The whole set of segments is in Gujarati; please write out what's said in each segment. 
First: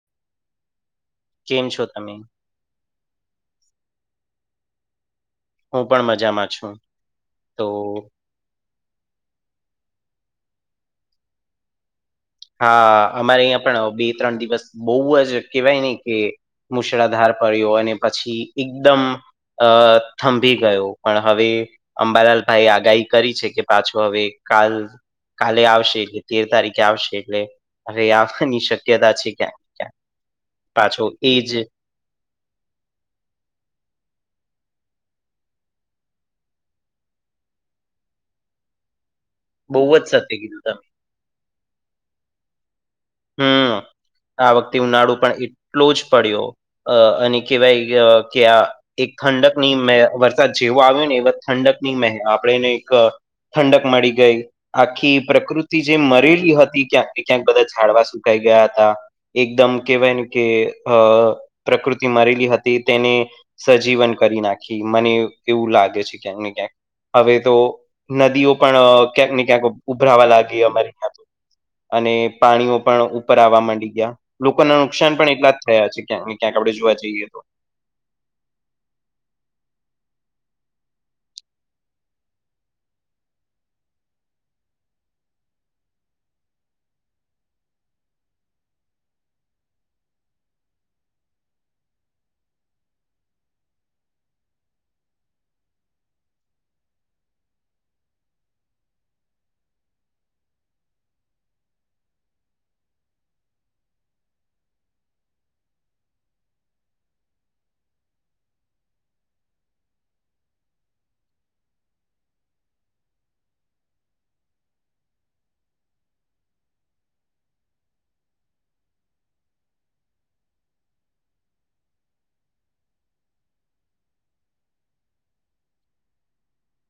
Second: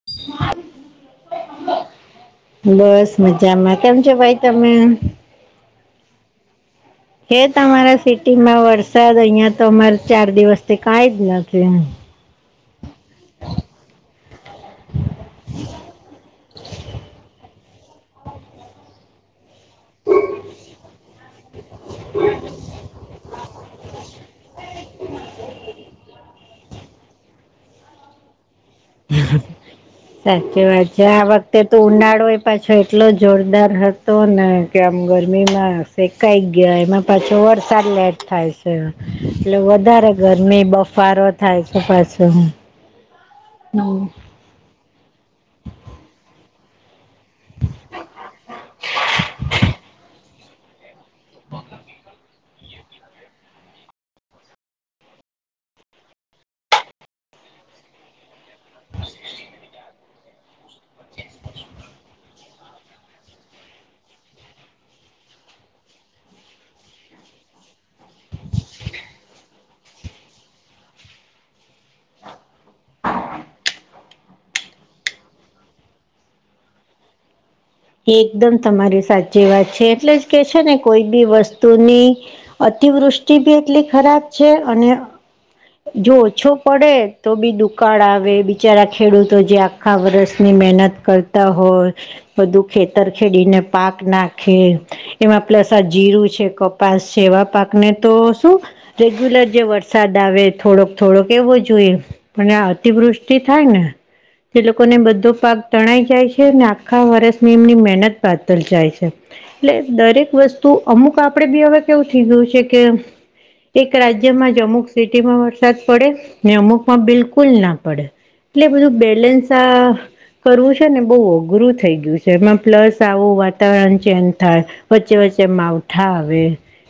[unintelligible] કેમ છો તમે? બસ મજામાં કેમ છો ભાઈ તમે? હું પણ મજામાં છું. છે તો તમારા સિટીમાં વરસાદ અહિયાં તો અમારે ચાર દિવસથી કાંઈ જ નથી. હા અમારે અહીયા પણ બે ત્રણ દિવસ બહુ જ કેવાય ને કે મુશળાધાર પડ્યો હોય અને પછી એકદમ અ થંભી ગયો પણ હવે અંબાલાલ ભાઈ આગાહી કરી છે કે પાછો હવે કાલ કાલે આવશે એ તેર તારીખે આવશે એટલે હવે આવવા ની શક સાચી વાત પાછો છે આ એજ વખતે તો ઉનાળોય પાછો એટલો જોરદાર હતો ને કે આમ ગરમીમાં શેકાઈ ગયા એમાં પાછો વરસાદ લેટ થાય છે. એટલે બહુ જ વધારે સત્ય કીધું ગરમી તમે બફારો થાય છે પાછો. હમ [unintelligible] આ વખતે ઉનાળો પણ એટલો જ પડ્યો. અ અને કેવાય કે આ એક ખંડક ની મેં વરસાદ જેવો આવ્યો ને એ [unintelligible] ઠંડક ની મે આપણે નહિ ક ઠંડક મળી ગઈ, આખી પ્રકૃતિ જે મરેલી હતી ક્યાંક ને ક્યાંક કદાચ ઝાડવા સુકાઈ ગયા હતા એકદમ કેવાયને કે અ પ્રકૃતિ મરેલી હતી તેને સજીવન કરી નાખી મને એ એવું લાગે છે ક્યાંક ને ક્યાંક હવે તો નદીઓ પણ ક્યાંક ને ક્યાંક ઉભરાવા લાગી અમારે [unintelligible] અને પાણીઓ પણ ઉપર આવવા મંડી ગ્યા. લોકો ના નુકસાન પણ એટલા જ થયા છે ક ને ક્યાંક આપડણે જોવા જઈએ તો. એ એકદમ તમારી સાચી વાત છે એટલે જ કે છે ને કોઈ બી વસ્તુની અતિવૃષ્ટિ બી એટલી ખરાબ છે અને જો ઓછો પડે તો બી દુકાળ આવે બિચારા ખેડૂતો જે આખા વરષની મહેનત કરતા હોય. બધું ખેતર ખેડીને પાક નાખે. એમાં પ્લસ આ જીરું છે કપાસ છે એવા પાક ને તો શું રેગ્યુલર જે વરસાદ આવે થોડોક થોડોક એવો જોઈએ. પણ આ અતિવૃષ્ટિ થાય ને, તે લોકોને બધો પાક તણાઈ જાય છે ને આખા આ વર્ષની એમની મહેનત બાતલ જાય છે. એટલે દરેક વસ્તુ અમુક આપડે બી હવે કેવું થઈ ગયું છે કે એક રાજ્યમાં જ અમુક સિટીમાં વરસાદ પડે ને અમુકમાં બિલકુલ ના પડે. એટલે બધું બેલેન્સ આ કરવું છે ને બહ અઘરું થઈ ગયું છે એમાં પ્લસ આવું વાતાવરણ ચેન્જ થાય, વચ્ચે વચ્ચે માવઠા આવે.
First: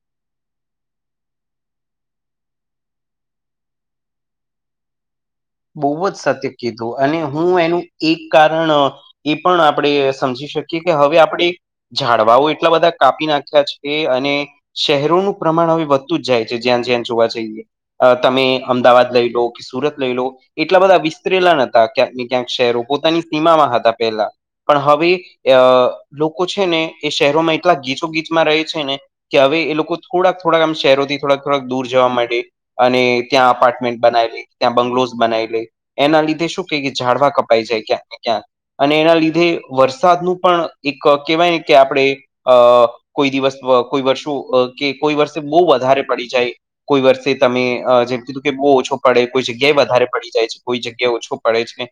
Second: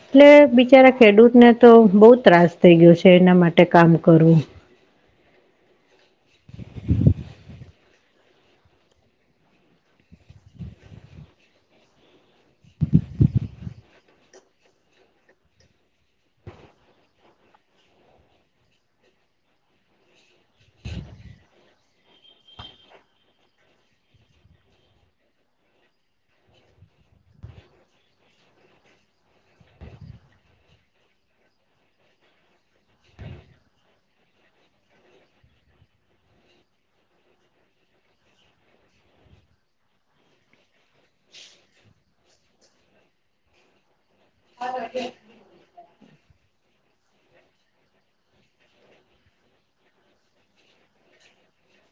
એટલે બિચારા ખેડૂતને તો બહુ ત્રાસ થઇ ગયો છે એના માટે કામ કરવું. બહુ જ સત્ય કીધું અને હું એનું એક કારણ એ પણ આપણે સમજી શકીએ કે હવે આપણે ઝાડવાઓ એટલા બધા કાપી નાખ્યા છે અને શહેરોનું પ્રમાણ હવે વધતું જ જાય છે જ્યાં જ્યાં જોવા જઈએ. તમે અમદાવાદ લઈ લો કે સુરત લઈ લો, એટલા બધા વિસ્તરેલા નથી. ક્યાંક ને ક્યાંક શહેરો પોતાની સીમામાં હતા પહેલા. પણ હવે, અ લોકો છે ને એ શહેરોમાં એટલા ગીચો ગીચમાં રહે છે ને. કે હવે એ લોકો થોડાક થોડાક આમ શહેરોથી થોડાક થોડાક દૂર જવા માટે. અને ત્યાં અપાર્ટમેન્ટ બનાવેલી ત્યાં બંગ્લોઝ બનાવી લે, એના લીધે શું ક કે ઝડવા કપાઈ જાય ક્યાંક ને ક્યાં. અને એના લીધે વરસાદનું પણ એક કહેવાયને કે આપણેે અ કોઈ દિવસ કોઈ વર્ષો કે કોઈ વર્ષ બ વધારે પડી જાય, કોઈ વર્ષે તમે જેમ કીધું કે બહુ ઓછો પડે કોઈ જગ્યાએ વધારે પડી જાય છે કોઈ જગ્યા ઓછો પડે છે ને.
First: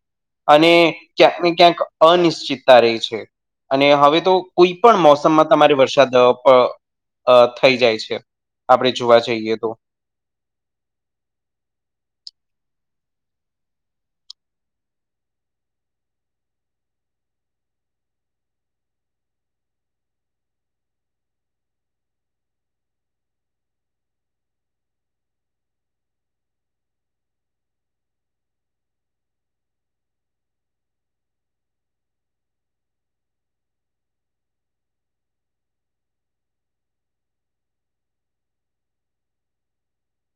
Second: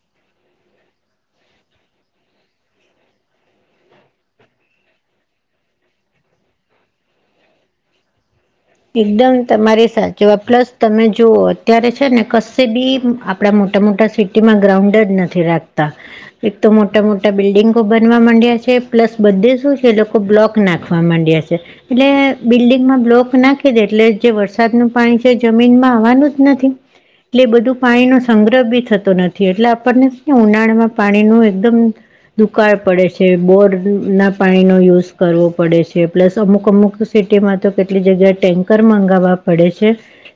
અને ક્યાંક ને ક્યાંક અનિશ્ચિતતા રહી છે. અને હવે તો કોઈ પણ મોસમમાં તમારે વરસાદ અ થઈ જાય છે. આપણે જોવા એકદમ જઈએ તો તમારી સા જવા પ્લસ તમે જુઓ અત્યારે છે ને કશે બી આપડા મોટા મોટા સીટ માં ગ્રાઉન્ડ જ નથી રાખતા. એક તો મોટા મોટા બિલ્ડિંગો બનવા માંડ્યા છે પ્લસ બધે શું છે લોકો બ્લોક નાખવા માડ છે, એટલે બિલ્ંગ બ્લોક નાખ એટલે જે વરસાદનું પાણી છે જમીનમાં આવવાનું જ નથી. એટલે બધું પાણીનો સંગ્રહ બી થતો નથી એટલે આપણને ને ઉનાળામાં પાણી નું એકદમ દુકાય પડે છે બોર ના પાણીનો યુઝ કરવો પડે છે પ્લસ અમુક અમુક સિટીમાં તો કેટલી જગ્યાએ ટેન્કર મંગાવવા પડે છે.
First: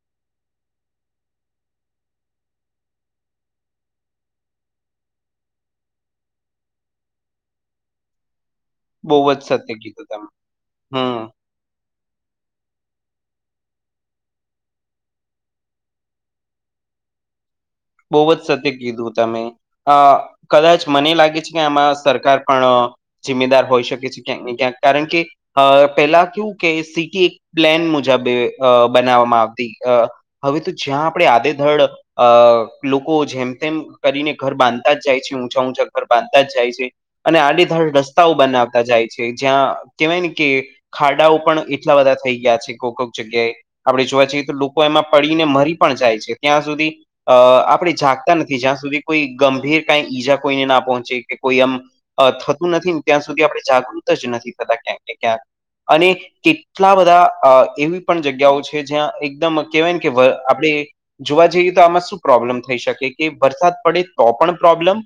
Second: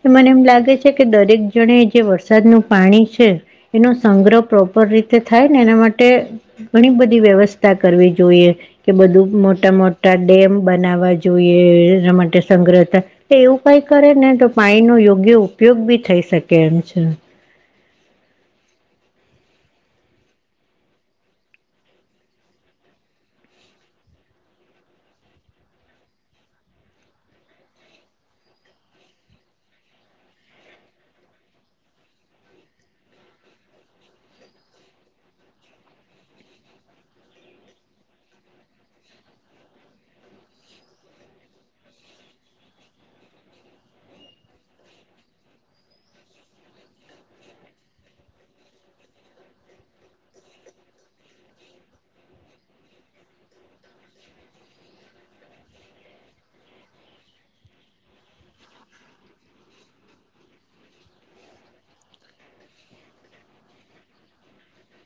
મને એમ લાગે છે કે દરેક જણે જે વરસાદનું પાણી છે. એનો સંગ્રહ પ્રોપર રીતે થાય ને એના માટે ઘણી બધી વ્યવસ્થા કરવી જોઈએ, કે બહુ બધું જ મોટા સત્ય કીધું મોટા તમે ડેમ બનાવવા હમ જોઈએ. એના માટે સંગ્રહ એવું કાય કરે ને તો પાણી નો યોગ્ય ઉપયોગ બી થઈ શકે એમ છે. બહુ જ સત્ય કીધું તમે. હા કદાચ મને લાગે છે કે આમાં સરકાર પણ. જિમ્મેદાર હોઈ શકે છે ક્યાંક ને ક્યાંક કારણ કે. અ પેલા કું કે સિટી એક પ્લેન મુજબ અ બનાવવામાં આવતી અ. હવે તો જ્યાં આપણે આદેધડ અ. લોકો જેમ તેમ કરીને ઘર બાંધતા જ જાય છે ઊંચા ઊંચા ઘર બાંધતા જ જાય છે. અને આડેધડ રસ્તાઓ બનાવતા જાય છે જ્યાં કેહેવાય ને કે. ખાડાઓ પણ એટલા બધા થઈ ગયા છે કોક કોક જગ્યાએ. આપણે જોવા જઈએ તો લોકો એમાં પડીને મરી પણ જાય છે ત્યાં સુધી અ આપણે જાગતા નથી જ્યાં સુધી કોઈ ગંભીર કાઈ ઈજા કોઈને ના પહોંચે કે કોઈ એમ. થતું નથી ને ત્યાં સુધી આપણે જાગૃત જ નથી થતા ક્યાંક ને ક્યાંક અને. કેટલા બધા એવી પણ જગ્યાઓ છે જ્યાં એકદમ કહેવાયને કે આપણે. જોવા જઈએ તો આમાં શું પ્રોબ્લેમ થઈ શકે કે વરસાદ પડે તો પણ પ્રોબ્લેમ.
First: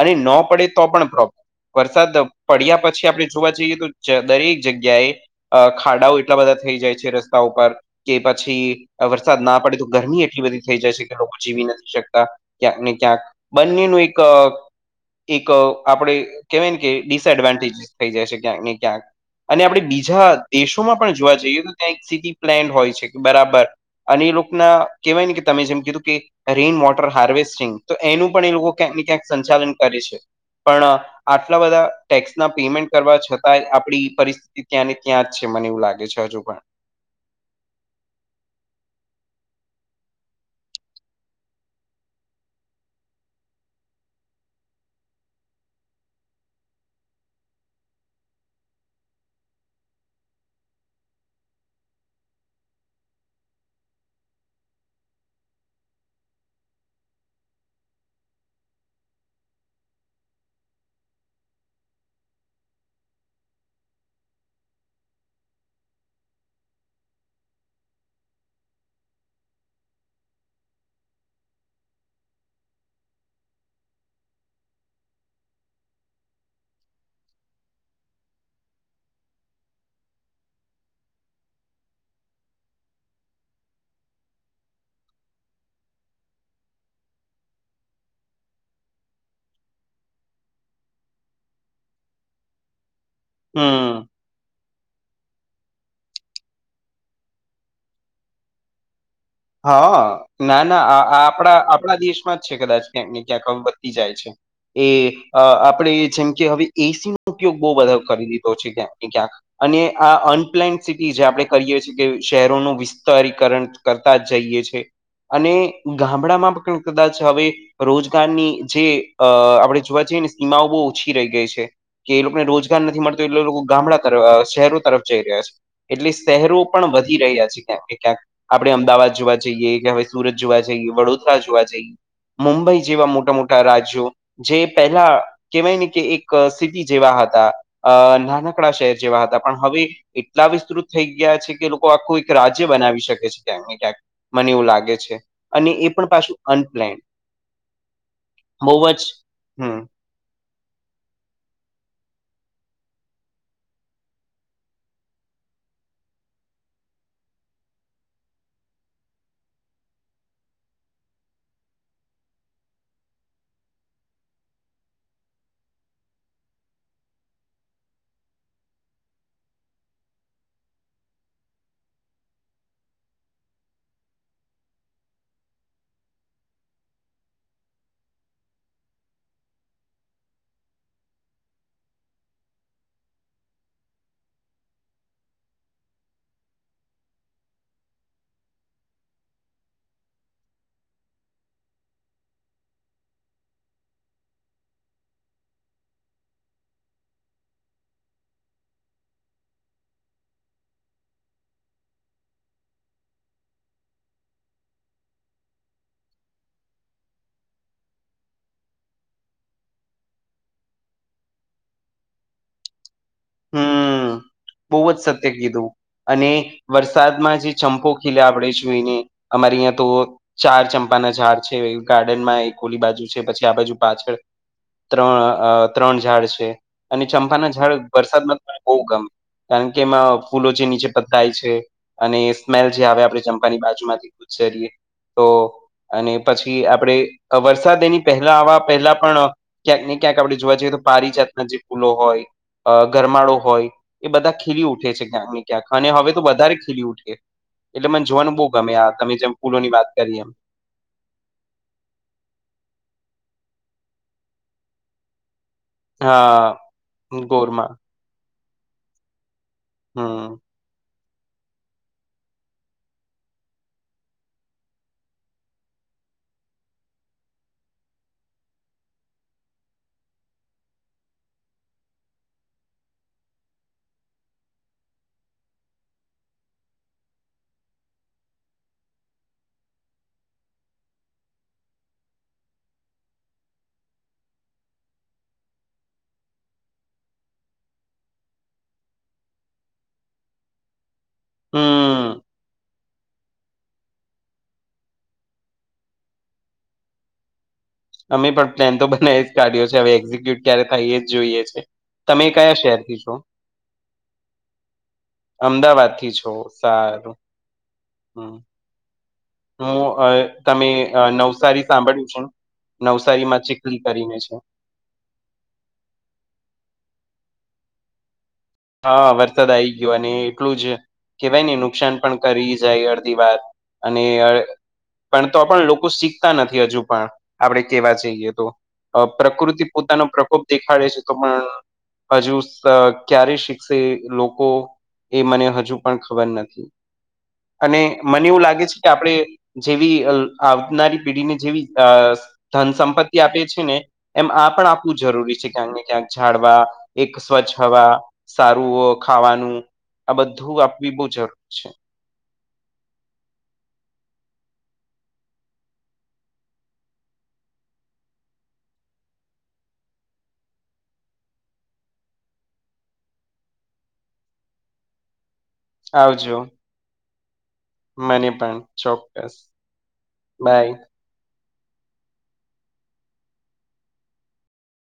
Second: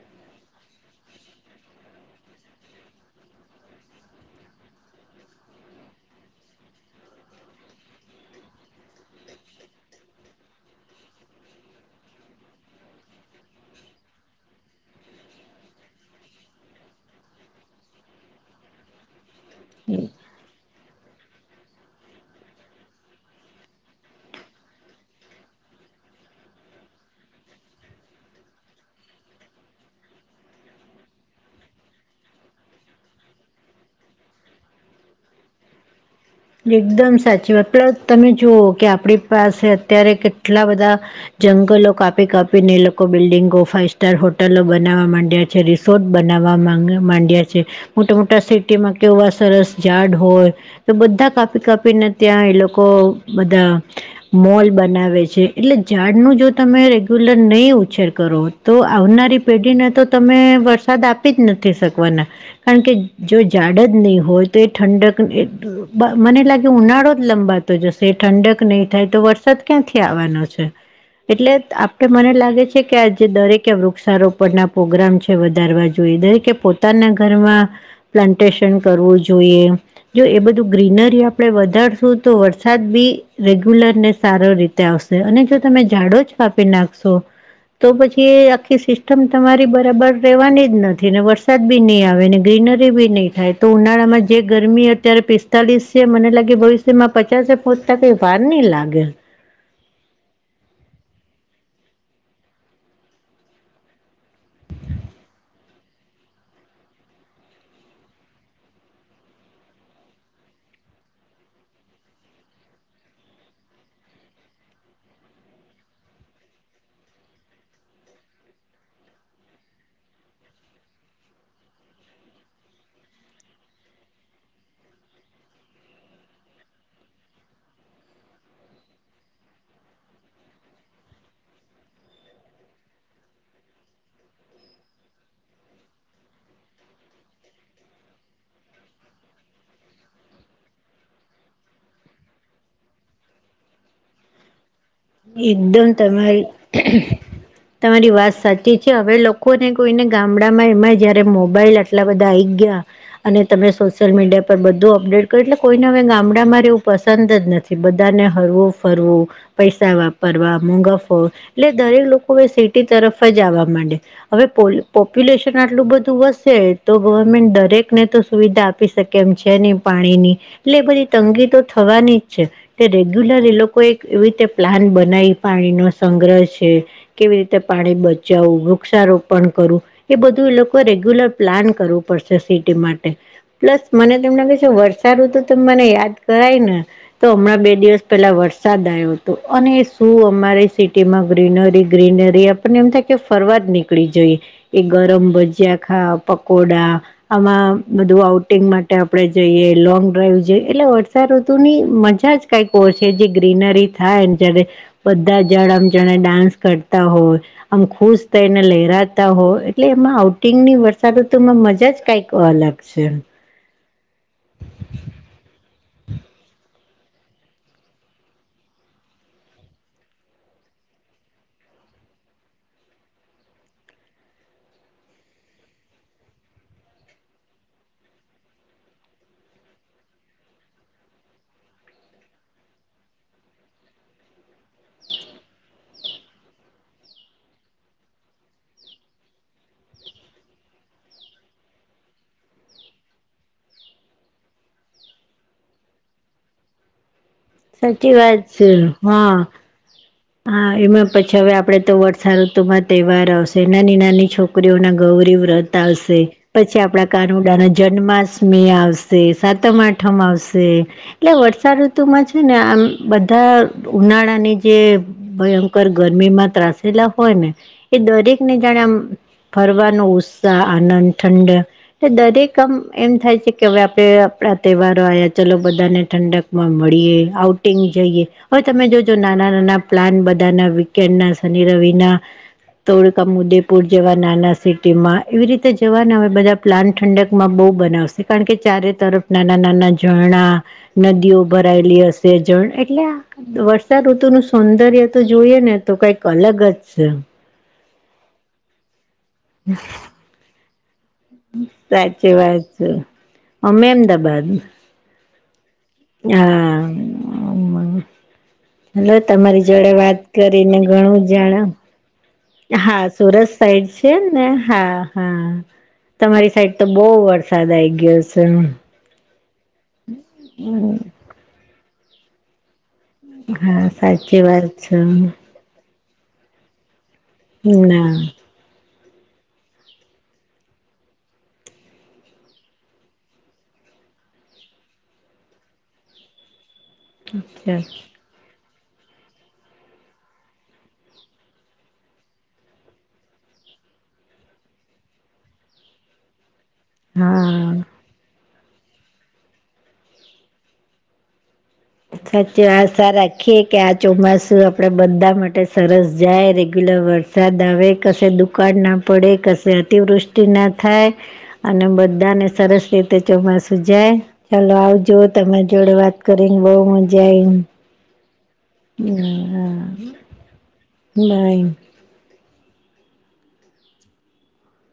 અને નો પડે તો પણ પ્રોપ વરસાદ પડ્યા પછી આપણે જોવા જઈએ તો દરેક જગ્યાએ. અ ખાડાઓ એટલા બધા થઈ જાય છે રસ્તા ઉપર. કે પછી વરસાદ ના પડે તો ગરમી એટલી બધી થઈ જાય છે કે લોકો જીવી નથી. શકતા ક્યાંક ને ક્યાંક બંને નુ એક. એક આપડે કેહેવાય કે ડિસએડવાન્ટેજ થઈ જાય છે ક્યાંક ને ક્યાંક. અને આપણે બીજા દેશોમાં પણ જોવા જઈએ તો ત્યાં એક સિટી પ્લેન હોય છે બરાબર. અને એ લોકો ના કહેવાય ને કે તમે જેમ કીધું કે. રેઇન વોટર હાર્વેસ્ટિંગ તો એનું પણ એ લોકો ક્યાંક ને ક્યાંક સંચાલન કરે છે પણ. આટલા બધા ટેક્સ ના પેમેન્ટ કરવા છતાંય આપડી પરિસ્ ત્યાં ને ક્યાં જ છે મને એવું લાગે છે હજુ પણ. એકદમ સાચી વાત પ્લસ તમે જુઓ કે આપણી પાસે અત્યારે કેટલા બધા. જંગલો કાપી કાપીને એ લોકો બિલ્ડિંગો ફાાઈવ સ્ટાર હોટલો બનાવા માંડ્યા. જે રિસોર્ટ બનાવવા માંગ માંડ્યા છે. મોટા મોટા સિટીમાં કેવવા સરસ ઝાડ હોય તો બધા. કાપી કાપીને ત્યાં એ લોકો બધા. મોલ બનાવે છે એટલે ઝાડનું જો તમે રેગ્યુલર નહીં ઉછેર કરો. તો આવનારી પેઢીને તો તમે વરસાદ આપી જ નથી શકવાના. કારણ કે જો જાઝડ જ નહીં હોય તો એ ઠંડક એ મને લાગે ઉનાળો જ લંબાતો જશે ઠંડક નહીં થાય તો વરસાદ ક્યાંથી આવવાનો છે. એટલે આપે મને લાગે છે કે આજે દરેકે વૃક્ષારોપણના પ્રોગ્રામ છે વધારવા જોઈ દઈ કે પોતાના ઘરમાં પ્લાન્ટેશન કરવું જોઈએ જો એ બધું ગ્રીનરી આપડે વધારશું તો વરસાદ બી રેગ્યુલર ને સારો રે, આવશે અને જો તમે ઝાડો જ કાપી નાખશો, તો પછી એ આખી સિસ્ટમ તમારી બરાબર રેવાની જ નથી ને વરસાદ બી ની આવે ને, ગ્રીનરી બી નહી થાય તો હમ ઉનાળામાં જે ગરમી અત્યારે પ તાલીસે મને લાગે ભવિષ્યમાં પચાસએ પહોંચતા કંઈ વાર નહી લાગે. હા ના ના આ આપણા આપણા દેશમાં જ છે કદાચ ક્યાંક ને ક્યાંક વધતી જાય છે. એ આપણે જેમ કે હવે એસીનો ઉપયોગ બહુ બધા કરી દીધો છે ક્યાંક ને ક્યાંક, અને આ અનપ્લેન્ડ સિટી જે આપણે કરીએ છીએ કે શહેરોનું વિસ્તારીકરણ કર તા જઈએ છે અને ગામડામાં પણ કદાચ હવે, રોજગારની જે અ આપણે જોવા જઈએ ને સીમાઓ બહુ ઓછી રહી ગઈ છે. કે એ લોકોને રોજગાર નથી મળતો એટલે એ લોકો ગામડા તરફ શહેરો તરફ જઈ રહ્યા છે. એટલે શહેરો પણ વધી રહ્યા છે ક્યાંક ને ક્યાંક. આપણે અમદાવાદ જોવા જઈએ કે હવે સુરત જોવા જઈએ વડોદરા જોવા જઈએ. મુંબઈ જેવા મોટા મોટા રાજ્યો જે પહેલા કેવાય ને કે એક સિટી જેવા હતા અ નાનકડા શહેર જેવા હતા પણ હવે એટલા વિસ્તૃત થઈ ગયા છે કે લોકો આખું એક રાજ્ય બનાવી શકે છે. ક્યાંક ને ક્યાંક મને એવું લાગે છે. અને એકદમ એ પણ પાછું તમારી અનપ્લેન્ડ તમારી વાત સાચી બહુ છે જ હવે લોકોને હમ કોઈને ગામડામાં એમાં જયારે મોબાઈલ આટલા બધા આઇ ગ્યા અને તમે સોશિયલ મીડિયા પર બધું અપડેટ કર એટલે કોઈને હવે ગામડામાં રહેવું પસંદ જ નથી. કે બધાને હરવું ફરવું પૈ [unintelligible] વાપરવા મોંઘા ફોન એટલે દરેક લોકો હવે સિટી તરફ જ આવવા માંડયા. હવે પોલ્યુ પોપ્યુલેશન આટલું બધું વધશે તો ગવર્મેન્ટ દરેકને તો સુવિધા આપી શક કેમ છે નહી પાણીની એટલે બધી તંગી તો થવાની જ છે. તે રેગ્યુલર એ લોકો એક એવી રીતે પ્લાન બનાવી પાણીનો સંગ્રહ છે. કેવી રીતે પાણી બચાવું વૃક્ષારોપણ કરું. એ બધું એ લોકો રેગ્યુલર પ્લાન કરવું પડશે સિટી માટે. પ્લસ મને તો એમ લાગે છે વર્ષાઋતુ તો મને યાદ કરાય ને તો હમણાં બે દિવસ પહેલા વરસાદ આયો. તો અને શું અમારી સિટીમાં ગ્રીનરી ગ્રીનરી આપણને એમ થાય કે ફરવા જ નીકળી જોઈએ. એ ગરમ ભજીયા ખાવ પકોડા આમાં બધું આઉટિંગ માટે આપણે જઈએ, લોંગ ડ્રાઈવ જઈ એટલે વર્ષાઋતુની મજા જ કંઈક હોય છે જે ગ્રીનરી થાય અને જ્યારે બધા જ ઝાડ આમ જાણે ડાન્સ કરતા હોય. આમ ખુશ થઈને લહેરાતા હોય એટલે એમાં આઉટિંગની વર્ષાઋતુમાં મજા જ કઈક અલગ. છે. હા બહુ જ સત્ય કીધું. અને વરસાદમાં જે ચંપો ખીલે આપણેે જોઈને અમારે યા તો ચાર ચંપાના ઝાડ છે ગાર્ડનમાં એક ઓલી બાજુ છે પછી આ બાજુ પાછળ ત્રણ અ ત્રણ ઝાડ છે અને ચંપાના ઝાડ વરસાદમાં બહુ ગમ કારણ કે એમાં ફૂલો જે નીચે પથરાય છે અને એ સ્મેલ જે આવે આપણે ચંપાની બાજુમાંથી ગુજરીએ તો અને પછી આપણે વરસાદ એની પહેલા આવવા પહેલા પણ ક્યાંક ને ક્યાંક આપણે જોવા જઈએ તો પારીજાતના જે ફૂલો હોય અ ગરમાળો હોય. એ બધા ખીલી ઉઠે છે ક્યાંને ક્યાંક અને હવે તો વધારે ખીલી ઉઠે. એટલે મને સાચી જોવાનું વાત બહુ છે ગમે આ તમે જેમ હા ફૂલોની વાત કરી એમ હા એમાં પછી હવે આપડે તો વર્ષાઋતુમાં તહેવાર આવશે નાની નાની છોકરીઓના ગૌરી વ્રત. ચાલશે, હા પછી આપણા કાનુડા ના ગોરમાં જન્માષ્ટમી આવશે. તે સાતમ આઠમ હમ આવશે. એટલે વર્ષા ઋતુમાં છે ને આમ બધા ઉનાળાની જે. ભયંકર ગરમીમાં ત્રાસેલા હોય ને એ દરેકને જાણે આમ ફરવાનો ઉત્સાહ આનંદ ઠંડ. દરેક આમ એમ થાય છે કે હવે આપણે આપણા તહેવારો આવ્યા ચલો બધાને ઠંડક. માં મળીએ આઉટિંગ જઈએ હવે તમે જોજો નાના નાના. પ્લાન બધાના વીકેન્ડ ના શનિ રવિના. તોડકા ઉદેપુર જવા નાના સિટી માં એવી રીતે જવા ને હવે બધા. પ્લાન ઠંડક માં બહુ બનાવશે કારણ કે ચારે તરફ નાના નાના ઝરણા. નદીઓ ભરાયેલી હમ હશે જણ એટલે વરસાદ ઋતુ નુ શ. સૌંદર્ય તો જોઈએ ને તો કઈક અલગ જ છે. અમે પણ પ્લાન તો બનાવી જ કાઢી્યો છે હવે એક્ઝિક્યુટ ક્યારે થઈએ જ. જોઈએ છે તમે સાચી કયા વાત છે શહેરથી છો. અમે અમદાબાદ અમદાવાદ થી છો હા સારું હમ. હલો તમારી હું જોડે અ વાત તમે કરીને અ, ઘણું જાણો. નવસારી સાંભળ્યું છે ને? હા નવસારીમાં સુરત ચીખલી સાઈડ છે કરીને ને. હા હા તમારી સાઈડ તો બહુ વરસાદ આઈ ગયો છે. હા વરસાદ આ આવી ગયો અને એટલું જ કેહેવાય ને નુકસાન પણ કરી જાય. હા અને સાચી વાત છે પણ તો પણ લોકો શીખ. નથી હજુ પણ આપડે કેવા ના જઈએ તો. પ્રકૃતિ પોતાનો પ્રકોપ દેખાડે છે તો પણ હજુ ક્યારે. શ લોકો એ મને હજુ પણ ખબર નથી. અને મને એવું લાગે છે કે આપડે. જેવી આવનારી પેઢીને જેવી. ધન સંપત્તિ આપે છે ને એમ આ પણ આપવું જરૂરી છે ક્યાંક ને ક્યાંક જાડવા. એક હા સ્વચ્છ હવા સારું ખાવાનું આ બધું આપવી બહુ જરૂર છે. સાચી આશા રાખીએ કે આ ચોમાસું આપડે બધા માટે સરસ જાય રેગ્યુલર વર્ષ. વસાદ આવે ક દુકાળ ના પડે કશે અતિવૃષ્ટિ ના થાય. અને બધાને સરસ રીતે ચોમાસું જાય ચાલો આવજો. તમારી જોડે વાત આવજો કરીને બહુ મજા આવીય ને. મને પણ ચોક્કસ બાય. ના.